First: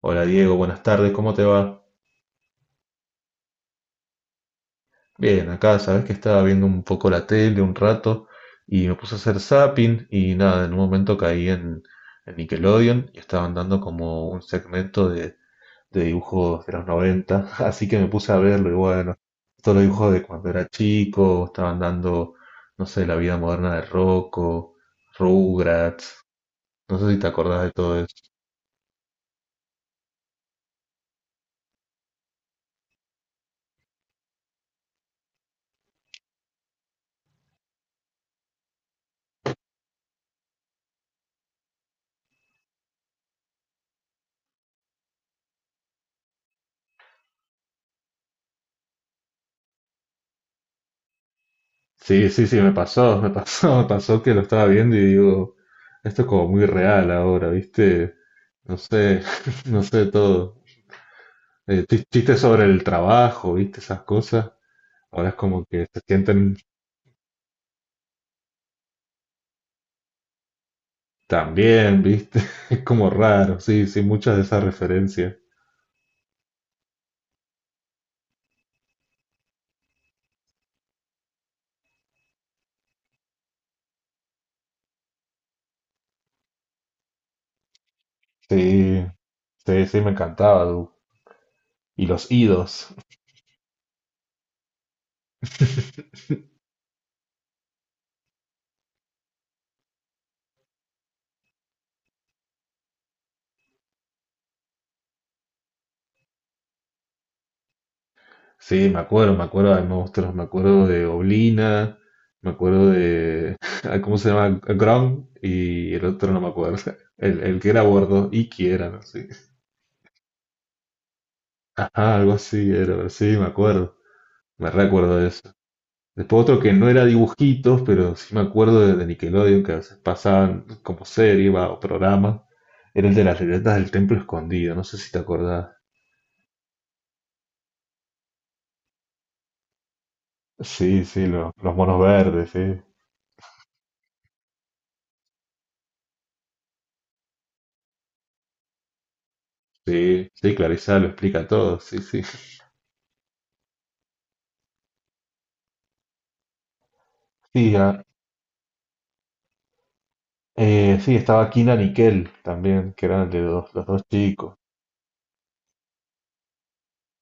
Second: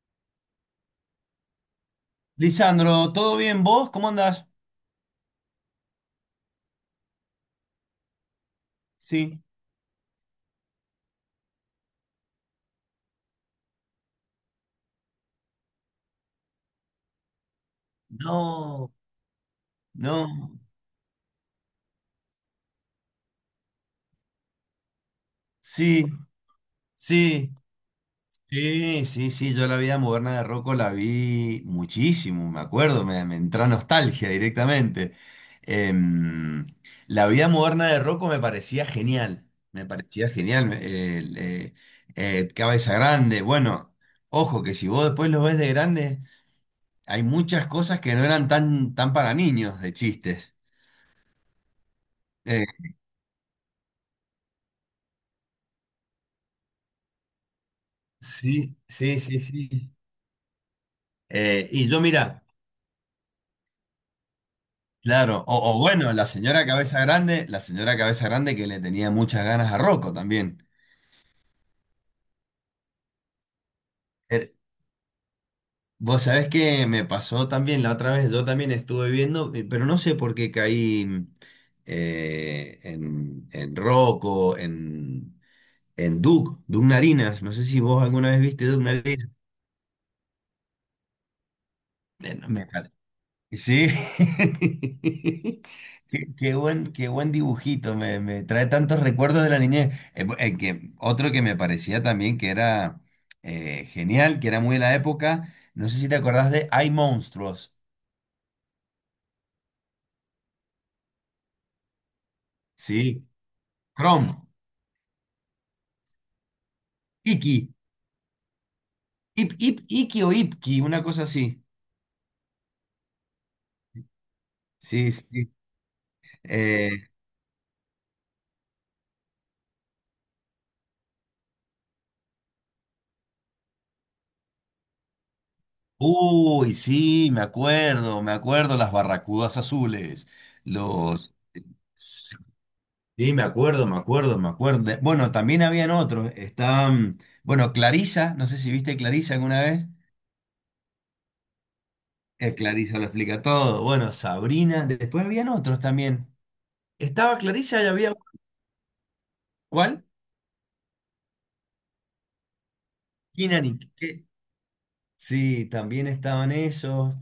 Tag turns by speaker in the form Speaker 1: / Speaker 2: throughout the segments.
Speaker 1: Hola Diego, buenas tardes, ¿cómo te va?
Speaker 2: Lisandro, ¿todo bien? ¿Vos? ¿Cómo andás?
Speaker 1: Bien, acá sabes que estaba viendo un poco la tele un rato y me puse a hacer
Speaker 2: Sí.
Speaker 1: zapping y nada, en un momento caí en Nickelodeon y estaban dando como un segmento de dibujos de los 90, así que me puse a verlo y
Speaker 2: No,
Speaker 1: bueno, todos los dibujos de
Speaker 2: no.
Speaker 1: cuando era chico, estaban dando, no sé, la vida moderna de Rocco,
Speaker 2: Sí,
Speaker 1: Rugrats, no sé si te
Speaker 2: sí.
Speaker 1: acordás de todo eso.
Speaker 2: Sí, sí, sí. Yo la vida moderna de Rocco la vi muchísimo, me acuerdo, me entra nostalgia directamente. Em, la vida moderna de Rocco me parecía genial. Me parecía genial. Cabeza Grande. Bueno, ojo que si vos después lo ves de grande, hay muchas cosas que no eran tan para niños de chistes.
Speaker 1: Sí, sí, sí,
Speaker 2: Eh,
Speaker 1: me pasó que lo estaba viendo y digo, esto es como muy real ahora, ¿viste? No
Speaker 2: Sí, sí,
Speaker 1: sé,
Speaker 2: sí,
Speaker 1: no
Speaker 2: sí.
Speaker 1: sé todo.
Speaker 2: Eh,
Speaker 1: Eh,
Speaker 2: y yo,
Speaker 1: chi- chistes
Speaker 2: mira,
Speaker 1: sobre el trabajo, ¿viste? Esas cosas. Ahora es
Speaker 2: claro,
Speaker 1: como
Speaker 2: o
Speaker 1: que se
Speaker 2: bueno, la
Speaker 1: sienten
Speaker 2: señora Cabeza Grande, la señora Cabeza Grande que le tenía muchas ganas a Rocco también.
Speaker 1: tan bien, ¿viste? Es como raro, sí, sí, muchas de
Speaker 2: Eh,
Speaker 1: esas referencias.
Speaker 2: vos sabés que me pasó también la otra vez, yo también estuve viendo, pero no sé por qué caí en Rocco, en, Doug Narinas. No sé si vos alguna vez viste Doug
Speaker 1: Sí,
Speaker 2: Narinas.
Speaker 1: sí, sí, me encantaba, Du. Y los
Speaker 2: No, me,
Speaker 1: idos.
Speaker 2: Sí, qué buen dibujito, me trae tantos recuerdos de la niñez. Otro que me parecía también que era genial, que era muy de la época, no sé si te acordás de Hay Monstruos.
Speaker 1: Sí, me acuerdo de monstruos, me acuerdo de Oblina, me acuerdo
Speaker 2: Sí,
Speaker 1: de ah, ¿cómo se
Speaker 2: Chrome,
Speaker 1: llama? Grom y el otro no me acuerdo. El
Speaker 2: Iki,
Speaker 1: que era gordo, y que era, no sé.
Speaker 2: Iki o Ipki, una cosa así.
Speaker 1: Ajá, algo así era, sí, me acuerdo. Me
Speaker 2: Sí,
Speaker 1: recuerdo de eso.
Speaker 2: sí.
Speaker 1: Después otro que no
Speaker 2: Eh,
Speaker 1: era dibujitos, pero sí me acuerdo de Nickelodeon, que a veces pasaban como serie va, o programa. Era el de las letras del templo escondido, no sé si te acordás.
Speaker 2: uy, sí, me acuerdo, las barracudas azules,
Speaker 1: Sí, sí,
Speaker 2: los...
Speaker 1: los monos verdes, sí.
Speaker 2: Sí, me acuerdo, me acuerdo, me acuerdo. Bueno, también habían otros. Estaban, bueno, Clarisa, no sé si viste Clarisa alguna vez.
Speaker 1: Sí, sí, Clarissa lo explica todo, sí, sí.
Speaker 2: Clarisa lo explica todo. Bueno, Sabrina. Después habían otros también. Estaba
Speaker 1: Sí,
Speaker 2: Clarisa y
Speaker 1: ah,
Speaker 2: había... ¿Cuál?
Speaker 1: sí, estaba Kina Nickel también, que eran de
Speaker 2: Kinan
Speaker 1: dos,
Speaker 2: y
Speaker 1: los dos
Speaker 2: qué.
Speaker 1: chicos.
Speaker 2: Sí, también estaban esos.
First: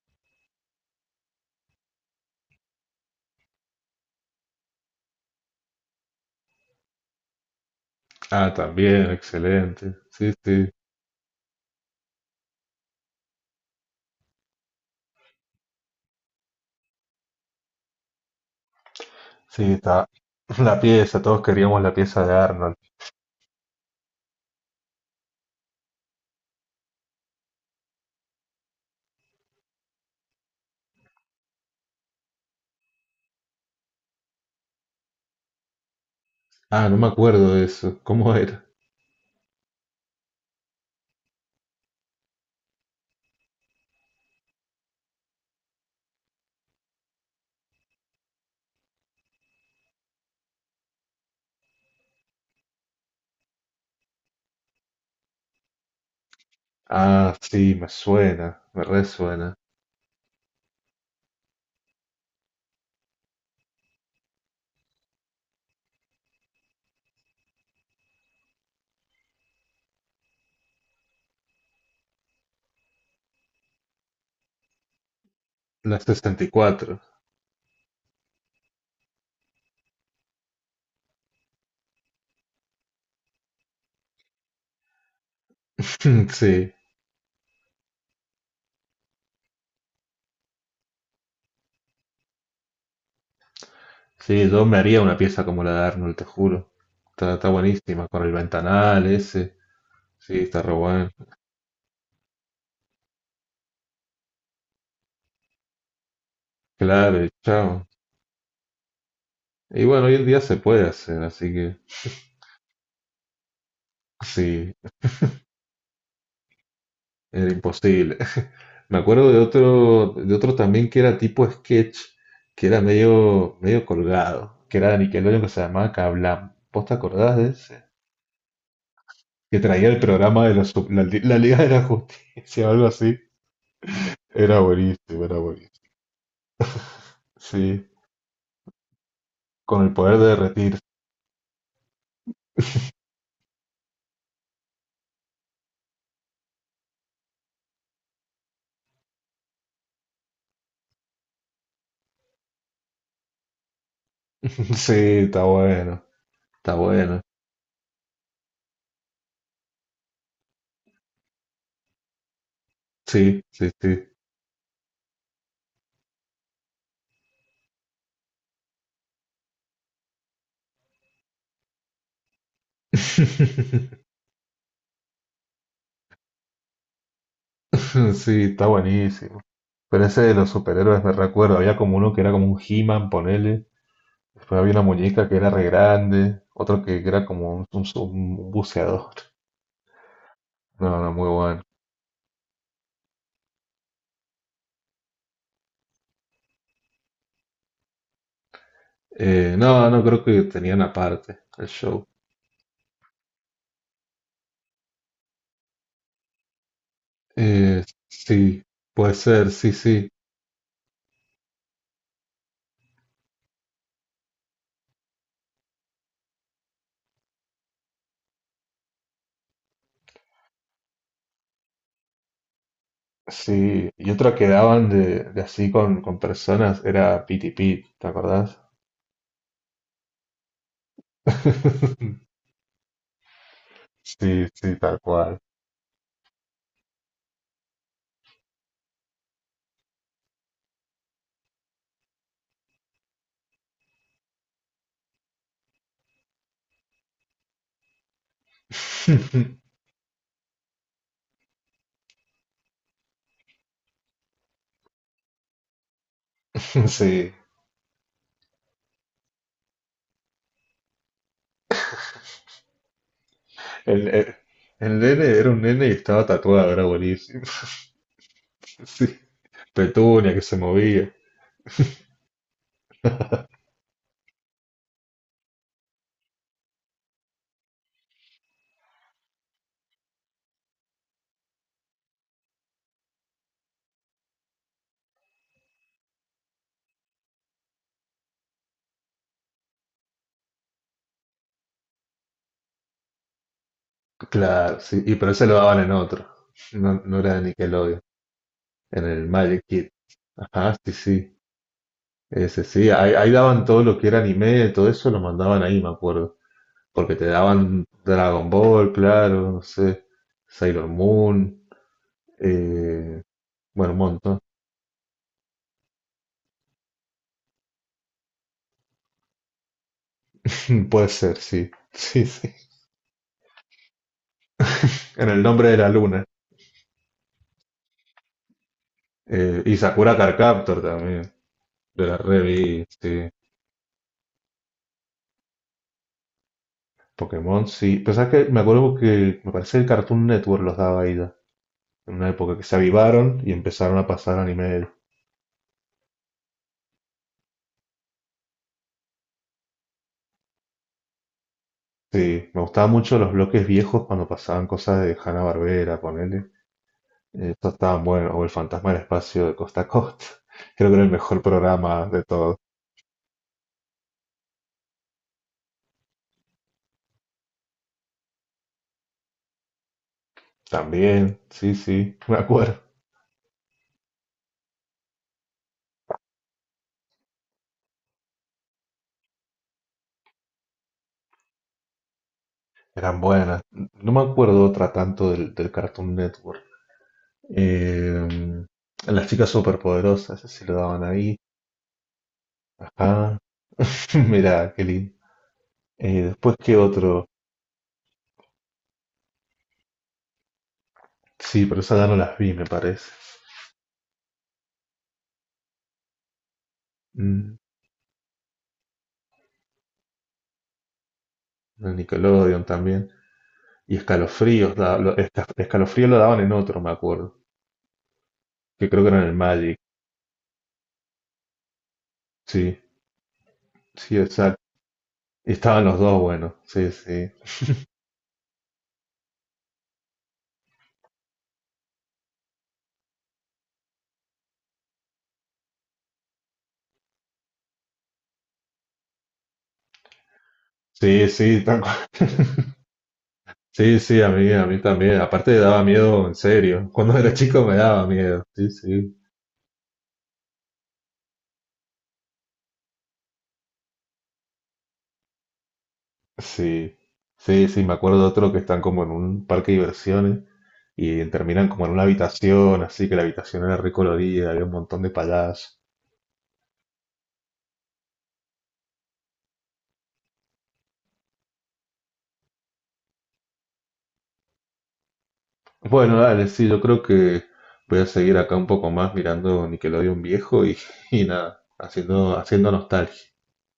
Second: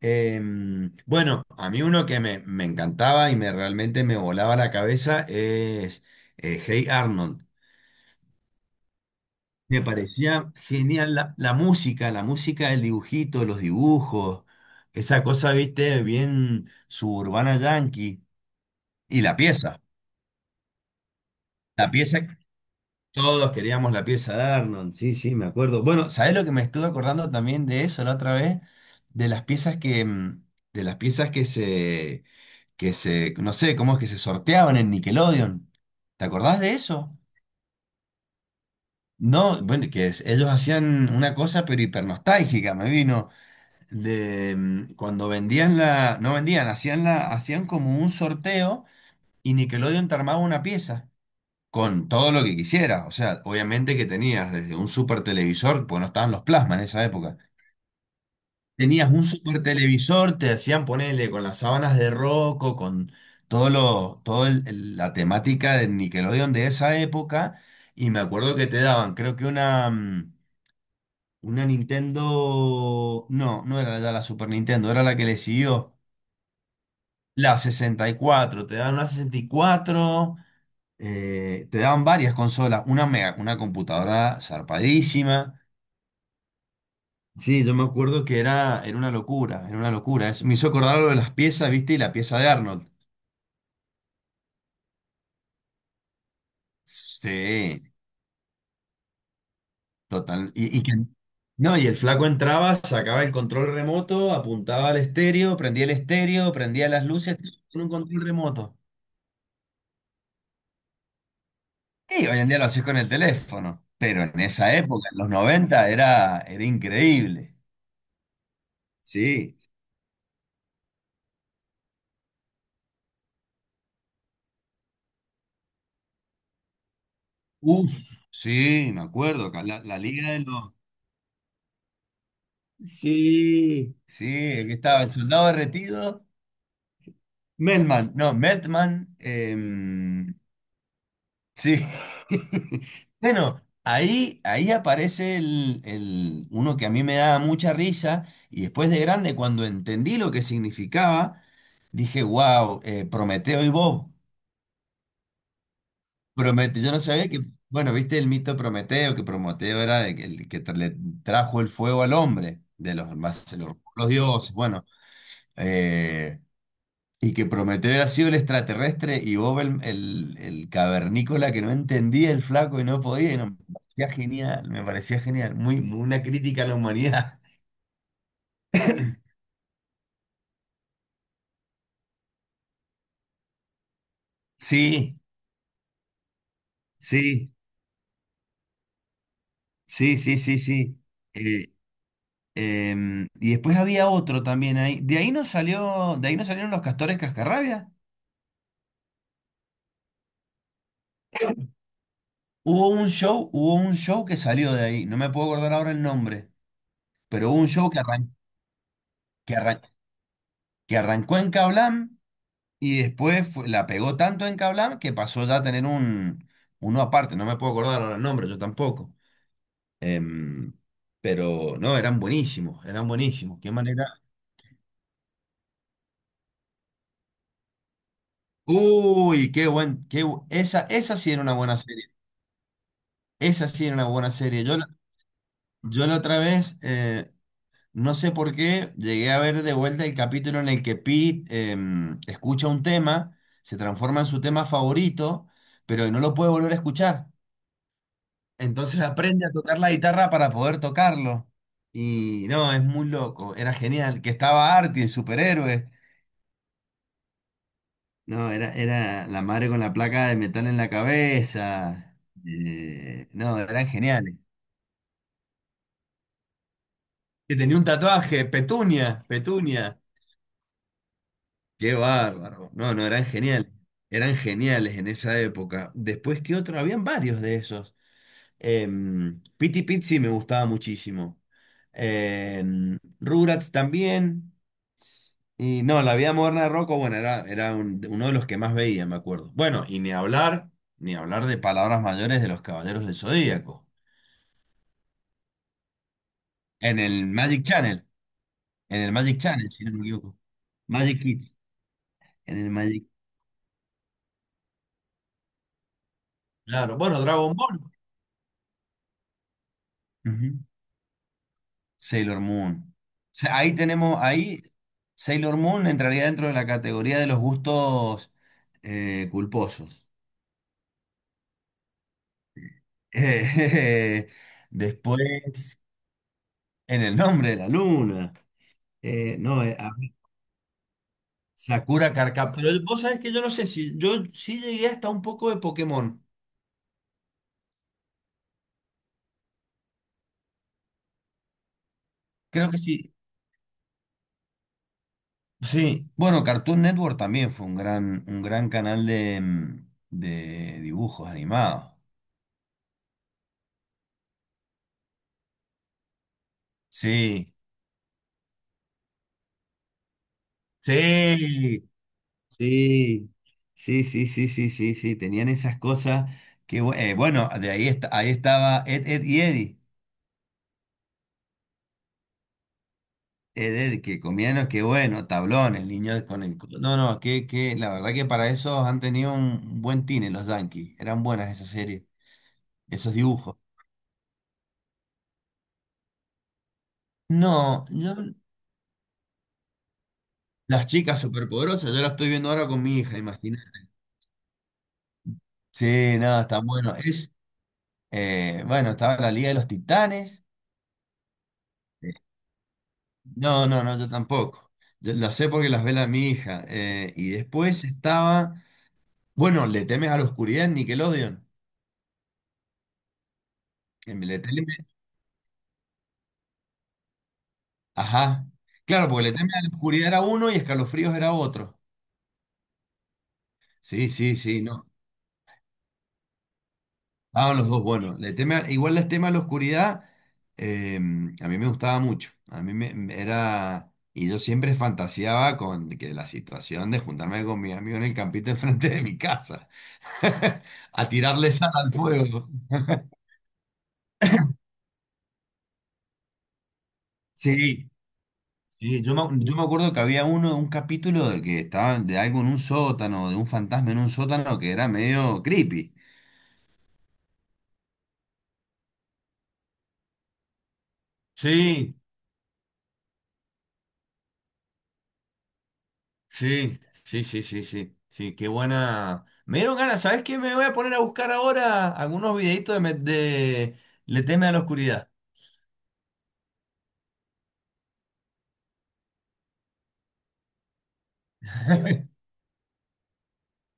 Speaker 2: Bueno, a mí uno que me encantaba y me realmente me volaba la cabeza es Hey Arnold.
Speaker 1: Ah, también,
Speaker 2: Me
Speaker 1: excelente. Sí,
Speaker 2: parecía
Speaker 1: sí.
Speaker 2: genial la música, el dibujito, los dibujos, esa cosa, viste, bien suburbana yankee. Y la
Speaker 1: Sí,
Speaker 2: pieza,
Speaker 1: está la pieza, todos queríamos
Speaker 2: la
Speaker 1: la
Speaker 2: pieza,
Speaker 1: pieza de Arnold.
Speaker 2: todos queríamos la pieza de Arnold, sí, sí, me acuerdo. Bueno, ¿sabés lo que me estuve acordando también de eso la otra vez? De las piezas que, de las piezas no sé cómo es que se sorteaban en Nickelodeon. ¿Te acordás de
Speaker 1: Ah, no me
Speaker 2: eso?
Speaker 1: acuerdo de eso. ¿Cómo era?
Speaker 2: No, bueno, ellos hacían una cosa pero hipernostálgica, me vino. Cuando vendían la, no vendían, hacían la, hacían como un sorteo y Nickelodeon te armaba una pieza con todo lo que quisiera. O sea, obviamente que tenías desde un super televisor, pues no estaban los plasmas en esa
Speaker 1: Ah,
Speaker 2: época.
Speaker 1: sí, me suena, me
Speaker 2: Tenías un
Speaker 1: resuena.
Speaker 2: super televisor, te hacían ponerle con las sábanas de Rocco, con todo lo, todo el- la temática de Nickelodeon de esa época. Y me acuerdo que te daban, creo que una Nintendo, no, no era ya la Super Nintendo, era la que le siguió.
Speaker 1: La 64.
Speaker 2: La 64 te dan una 64, te daban varias consolas, una mega, una computadora zarpadísima.
Speaker 1: Sí,
Speaker 2: Sí, yo me acuerdo que era, una locura, era una locura. Eso me hizo acordar lo de las piezas, ¿viste? Y la pieza de Arnold.
Speaker 1: sí, yo me haría una pieza como la de Arnold, te juro. Está, está
Speaker 2: Sí,
Speaker 1: buenísima, con el ventanal ese. Sí,
Speaker 2: total.
Speaker 1: está re
Speaker 2: Y, que,
Speaker 1: bueno.
Speaker 2: no, y el flaco entraba, sacaba el control remoto, apuntaba al estéreo, prendía el estéreo, prendía las
Speaker 1: Claro, y
Speaker 2: luces, todo con
Speaker 1: chao.
Speaker 2: un control remoto.
Speaker 1: Y bueno, hoy en día se puede hacer, así que
Speaker 2: Y hoy en día lo haces con el teléfono, pero en
Speaker 1: sí.
Speaker 2: esa época, en los 90 era,
Speaker 1: Era
Speaker 2: increíble.
Speaker 1: imposible. Me acuerdo
Speaker 2: Sí,
Speaker 1: de otro también que era tipo sketch, que era medio, medio colgado, que era de Nickelodeon que se llamaba Kablam. ¿Vos te acordás de ese?
Speaker 2: uf, sí, me acuerdo,
Speaker 1: Que
Speaker 2: acá la,
Speaker 1: traía
Speaker 2: la
Speaker 1: el
Speaker 2: Liga de
Speaker 1: programa de los,
Speaker 2: los...
Speaker 1: la Liga de la Justicia o algo así.
Speaker 2: sí, sí,
Speaker 1: Era
Speaker 2: el que estaba el
Speaker 1: buenísimo, era
Speaker 2: soldado
Speaker 1: buenísimo.
Speaker 2: derretido,
Speaker 1: Sí,
Speaker 2: Melman, no, Meltman,
Speaker 1: con el poder de
Speaker 2: em,
Speaker 1: derretir.
Speaker 2: sí. Bueno, ahí aparece uno que a mí me daba mucha risa y después de grande, cuando entendí lo que significaba, dije, wow, Prometeo y Bob.
Speaker 1: Sí, está bueno, está
Speaker 2: Prometeo, yo no
Speaker 1: bueno.
Speaker 2: sabía que, bueno, viste el mito Prometeo, que Prometeo era el que le trajo el fuego al hombre, de los,
Speaker 1: Sí,
Speaker 2: más, de
Speaker 1: sí,
Speaker 2: los,
Speaker 1: sí.
Speaker 2: los dioses, bueno, eh, y que Prometeo ha sido el extraterrestre y Bob el cavernícola que no entendía el flaco y no podía, y no, me parecía genial, muy, muy una crítica a la humanidad.
Speaker 1: Sí, está buenísimo. Pero ese de los superhéroes me recuerdo. Había como uno que era como un He-Man, ponele. Después había una
Speaker 2: Sí,
Speaker 1: muñeca que era re grande, otro que era
Speaker 2: sí,
Speaker 1: como un, un buceador.
Speaker 2: sí, sí, sí, sí.
Speaker 1: No, no, muy bueno.
Speaker 2: Eh, y después había otro también ahí. De ahí no salió, de ahí no salieron los castores cascarrabia.
Speaker 1: No, no creo que tenían aparte el show.
Speaker 2: Hubo un show que salió de ahí, no me puedo acordar ahora el nombre, pero hubo un show
Speaker 1: Sí, puede ser,
Speaker 2: que,
Speaker 1: sí,
Speaker 2: arran-
Speaker 1: sí.
Speaker 2: que arrancó en Cablam y después la pegó tanto en Cablam que pasó ya a tener uno aparte, no me puedo acordar ahora el nombre, yo tampoco. Em, pero no, eran buenísimos, qué
Speaker 1: Sí,
Speaker 2: manera.
Speaker 1: y otra que daban de así con personas era Piti Pit, ¿te acordás?
Speaker 2: Uy, qué buen, qué bu- esa sí era una buena serie, esa sí era una buena
Speaker 1: Sí,
Speaker 2: serie.
Speaker 1: sí,
Speaker 2: Yo, la-
Speaker 1: tal cual.
Speaker 2: yo la otra vez, no sé por qué llegué a ver de vuelta el capítulo en el que Pete escucha un tema, se transforma en su tema favorito, pero no lo puede volver a escuchar. Entonces aprende a tocar la guitarra para poder tocarlo. Y no, es muy loco, era genial. Que estaba Artie, el superhéroe.
Speaker 1: Sí,
Speaker 2: No, era, la madre con la placa de metal en la cabeza. No, eran
Speaker 1: el, el,
Speaker 2: geniales.
Speaker 1: el nene era un nene y estaba tatuado, era buenísimo.
Speaker 2: Que tenía un tatuaje,
Speaker 1: Sí,
Speaker 2: Petunia, Petunia.
Speaker 1: Petunia que se movía.
Speaker 2: Qué bárbaro. No, no, eran geniales. Eran geniales en esa época. Después, ¿qué otro? Habían varios de esos. Piti Pizzi me gustaba muchísimo. Rugrats también. Y no, La Vida Moderna de Rocco, bueno, era, era uno de los que más veía, me acuerdo. Bueno, y ni hablar, ni hablar de palabras mayores de los Caballeros del Zodíaco.
Speaker 1: Claro, sí, y pero ese lo daban en otro.
Speaker 2: En
Speaker 1: No, no
Speaker 2: el
Speaker 1: era de
Speaker 2: Magic
Speaker 1: Nickelodeon,
Speaker 2: Channel. En
Speaker 1: en
Speaker 2: el
Speaker 1: el
Speaker 2: Magic
Speaker 1: Magic
Speaker 2: Channel, si
Speaker 1: Kid.
Speaker 2: no me equivoco.
Speaker 1: Ajá, sí,
Speaker 2: Magic
Speaker 1: sí.
Speaker 2: Kids. En
Speaker 1: Ese
Speaker 2: el
Speaker 1: sí,
Speaker 2: Magic.
Speaker 1: ahí, ahí daban todo lo que era anime, todo eso lo mandaban ahí, me acuerdo.
Speaker 2: Claro,
Speaker 1: Porque
Speaker 2: bueno,
Speaker 1: te
Speaker 2: Dragon Ball.
Speaker 1: daban Dragon Ball, claro, no sé,
Speaker 2: Ujú.
Speaker 1: Sailor Moon,
Speaker 2: Sailor Moon.
Speaker 1: eh,
Speaker 2: O sea,
Speaker 1: bueno, un montón.
Speaker 2: ahí Sailor Moon entraría dentro de la categoría de los gustos culposos.
Speaker 1: Puede ser, sí, sí, sí.
Speaker 2: Eh,
Speaker 1: En el nombre
Speaker 2: después,
Speaker 1: de la luna.
Speaker 2: en el nombre de la luna. No,
Speaker 1: Y
Speaker 2: a ver,
Speaker 1: Sakura Card Captor también, de
Speaker 2: Sakura
Speaker 1: la
Speaker 2: Carcap. Pero
Speaker 1: revista,
Speaker 2: vos sabés
Speaker 1: sí.
Speaker 2: que yo no sé si yo sí llegué hasta un poco de Pokémon.
Speaker 1: Pokémon, sí. Pero sabes que me acuerdo que me parece que el Cartoon Network los daba ahí, en una época que
Speaker 2: Creo
Speaker 1: se
Speaker 2: que sí.
Speaker 1: avivaron y empezaron a pasar anime.
Speaker 2: Sí. Bueno, Cartoon Network también fue un gran canal de dibujos animados.
Speaker 1: Sí, me gustaban mucho los bloques viejos cuando pasaban cosas de Hanna-Barbera, ponele.
Speaker 2: Sí,
Speaker 1: Eso estaban buenos, o El Fantasma del Espacio de Costa a Costa. Creo que era el mejor
Speaker 2: sí.
Speaker 1: programa de todos.
Speaker 2: Sí, sí, sí, sí, sí, sí, sí, tenían esas cosas bueno, de ahí, ahí estaba Ed, Ed y Eddie,
Speaker 1: También, sí, sí, me acuerdo.
Speaker 2: Ed, Ed, que comían, lo que bueno, tablón, el niño con el... No, no, que la verdad que para eso han tenido un buen tine los Yankees, eran buenas esas series, esos
Speaker 1: Eran
Speaker 2: dibujos.
Speaker 1: buenas. No me acuerdo otra tanto del, del Cartoon Network.
Speaker 2: No,
Speaker 1: Eh, las chicas superpoderosas, ese sí lo
Speaker 2: las
Speaker 1: daban
Speaker 2: chicas
Speaker 1: ahí.
Speaker 2: superpoderosas, yo las estoy viendo ahora con mi hija,
Speaker 1: Ajá.
Speaker 2: imagínate.
Speaker 1: Mirá, qué lindo.
Speaker 2: Sí, no,
Speaker 1: Después,
Speaker 2: están
Speaker 1: ¿qué
Speaker 2: bueno.
Speaker 1: otro?
Speaker 2: Estaba la Liga de los Titanes.
Speaker 1: Sí, pero esas ya
Speaker 2: eh,
Speaker 1: no las vi, me parece.
Speaker 2: No, no, no, yo tampoco. Yo las sé porque las vela mi hija. Y
Speaker 1: Mm,
Speaker 2: después estaba. Bueno, ¿le temes a la oscuridad en Nickelodeon?
Speaker 1: de Nickelodeon también. Y
Speaker 2: En Le
Speaker 1: escalofríos,
Speaker 2: temes-
Speaker 1: escalofrío lo daban en otro, me acuerdo,
Speaker 2: Ajá.
Speaker 1: que creo que
Speaker 2: Claro,
Speaker 1: era
Speaker 2: porque
Speaker 1: en
Speaker 2: le
Speaker 1: el
Speaker 2: temes a la
Speaker 1: Magic.
Speaker 2: oscuridad era uno y escalofríos era otro.
Speaker 1: Sí,
Speaker 2: Sí,
Speaker 1: sí,
Speaker 2: sí,
Speaker 1: exacto.
Speaker 2: sí, no.
Speaker 1: Y estaban los dos, bueno, sí, sí.
Speaker 2: Estaban los dos, bueno. Igual les teme a la oscuridad. A mí me gustaba mucho. A mí me era. Y yo siempre fantaseaba con que la situación de juntarme con mi amigo en el campito enfrente de mi casa a
Speaker 1: Sí,
Speaker 2: tirarle
Speaker 1: sí,
Speaker 2: sal
Speaker 1: tal
Speaker 2: al
Speaker 1: cual.
Speaker 2: fuego.
Speaker 1: Sí, sí, a mí también. Aparte daba miedo, en serio. Cuando era chico me
Speaker 2: Sí,
Speaker 1: daba miedo. Sí,
Speaker 2: sí,
Speaker 1: sí.
Speaker 2: yo me acuerdo que había un capítulo de que estaban de algo en un sótano, de un fantasma en un sótano que era medio creepy.
Speaker 1: Sí, sí, sí, me acuerdo de otro que están como en un parque de diversiones y terminan como en
Speaker 2: Sí,
Speaker 1: una habitación, así que la habitación era recolorida, había un montón de payasos.
Speaker 2: sí, sí, sí, sí, sí, sí, qué buena. Me dieron ganas, ¿sabes qué? Me voy a poner a buscar ahora algunos videitos de Le teme a la oscuridad.
Speaker 1: Bueno, dale, sí, yo creo que voy a seguir acá un poco más mirando Nickelodeon viejo y, y nada, haciendo, haciendo nostalgia.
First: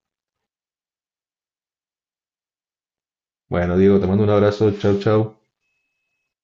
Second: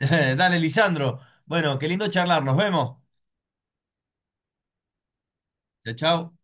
Speaker 2: Dale, Lisandro. Bueno, qué lindo charlar, nos vemos.
Speaker 1: Bueno, Diego, te mando un abrazo, chau, chau.
Speaker 2: Chao, chao.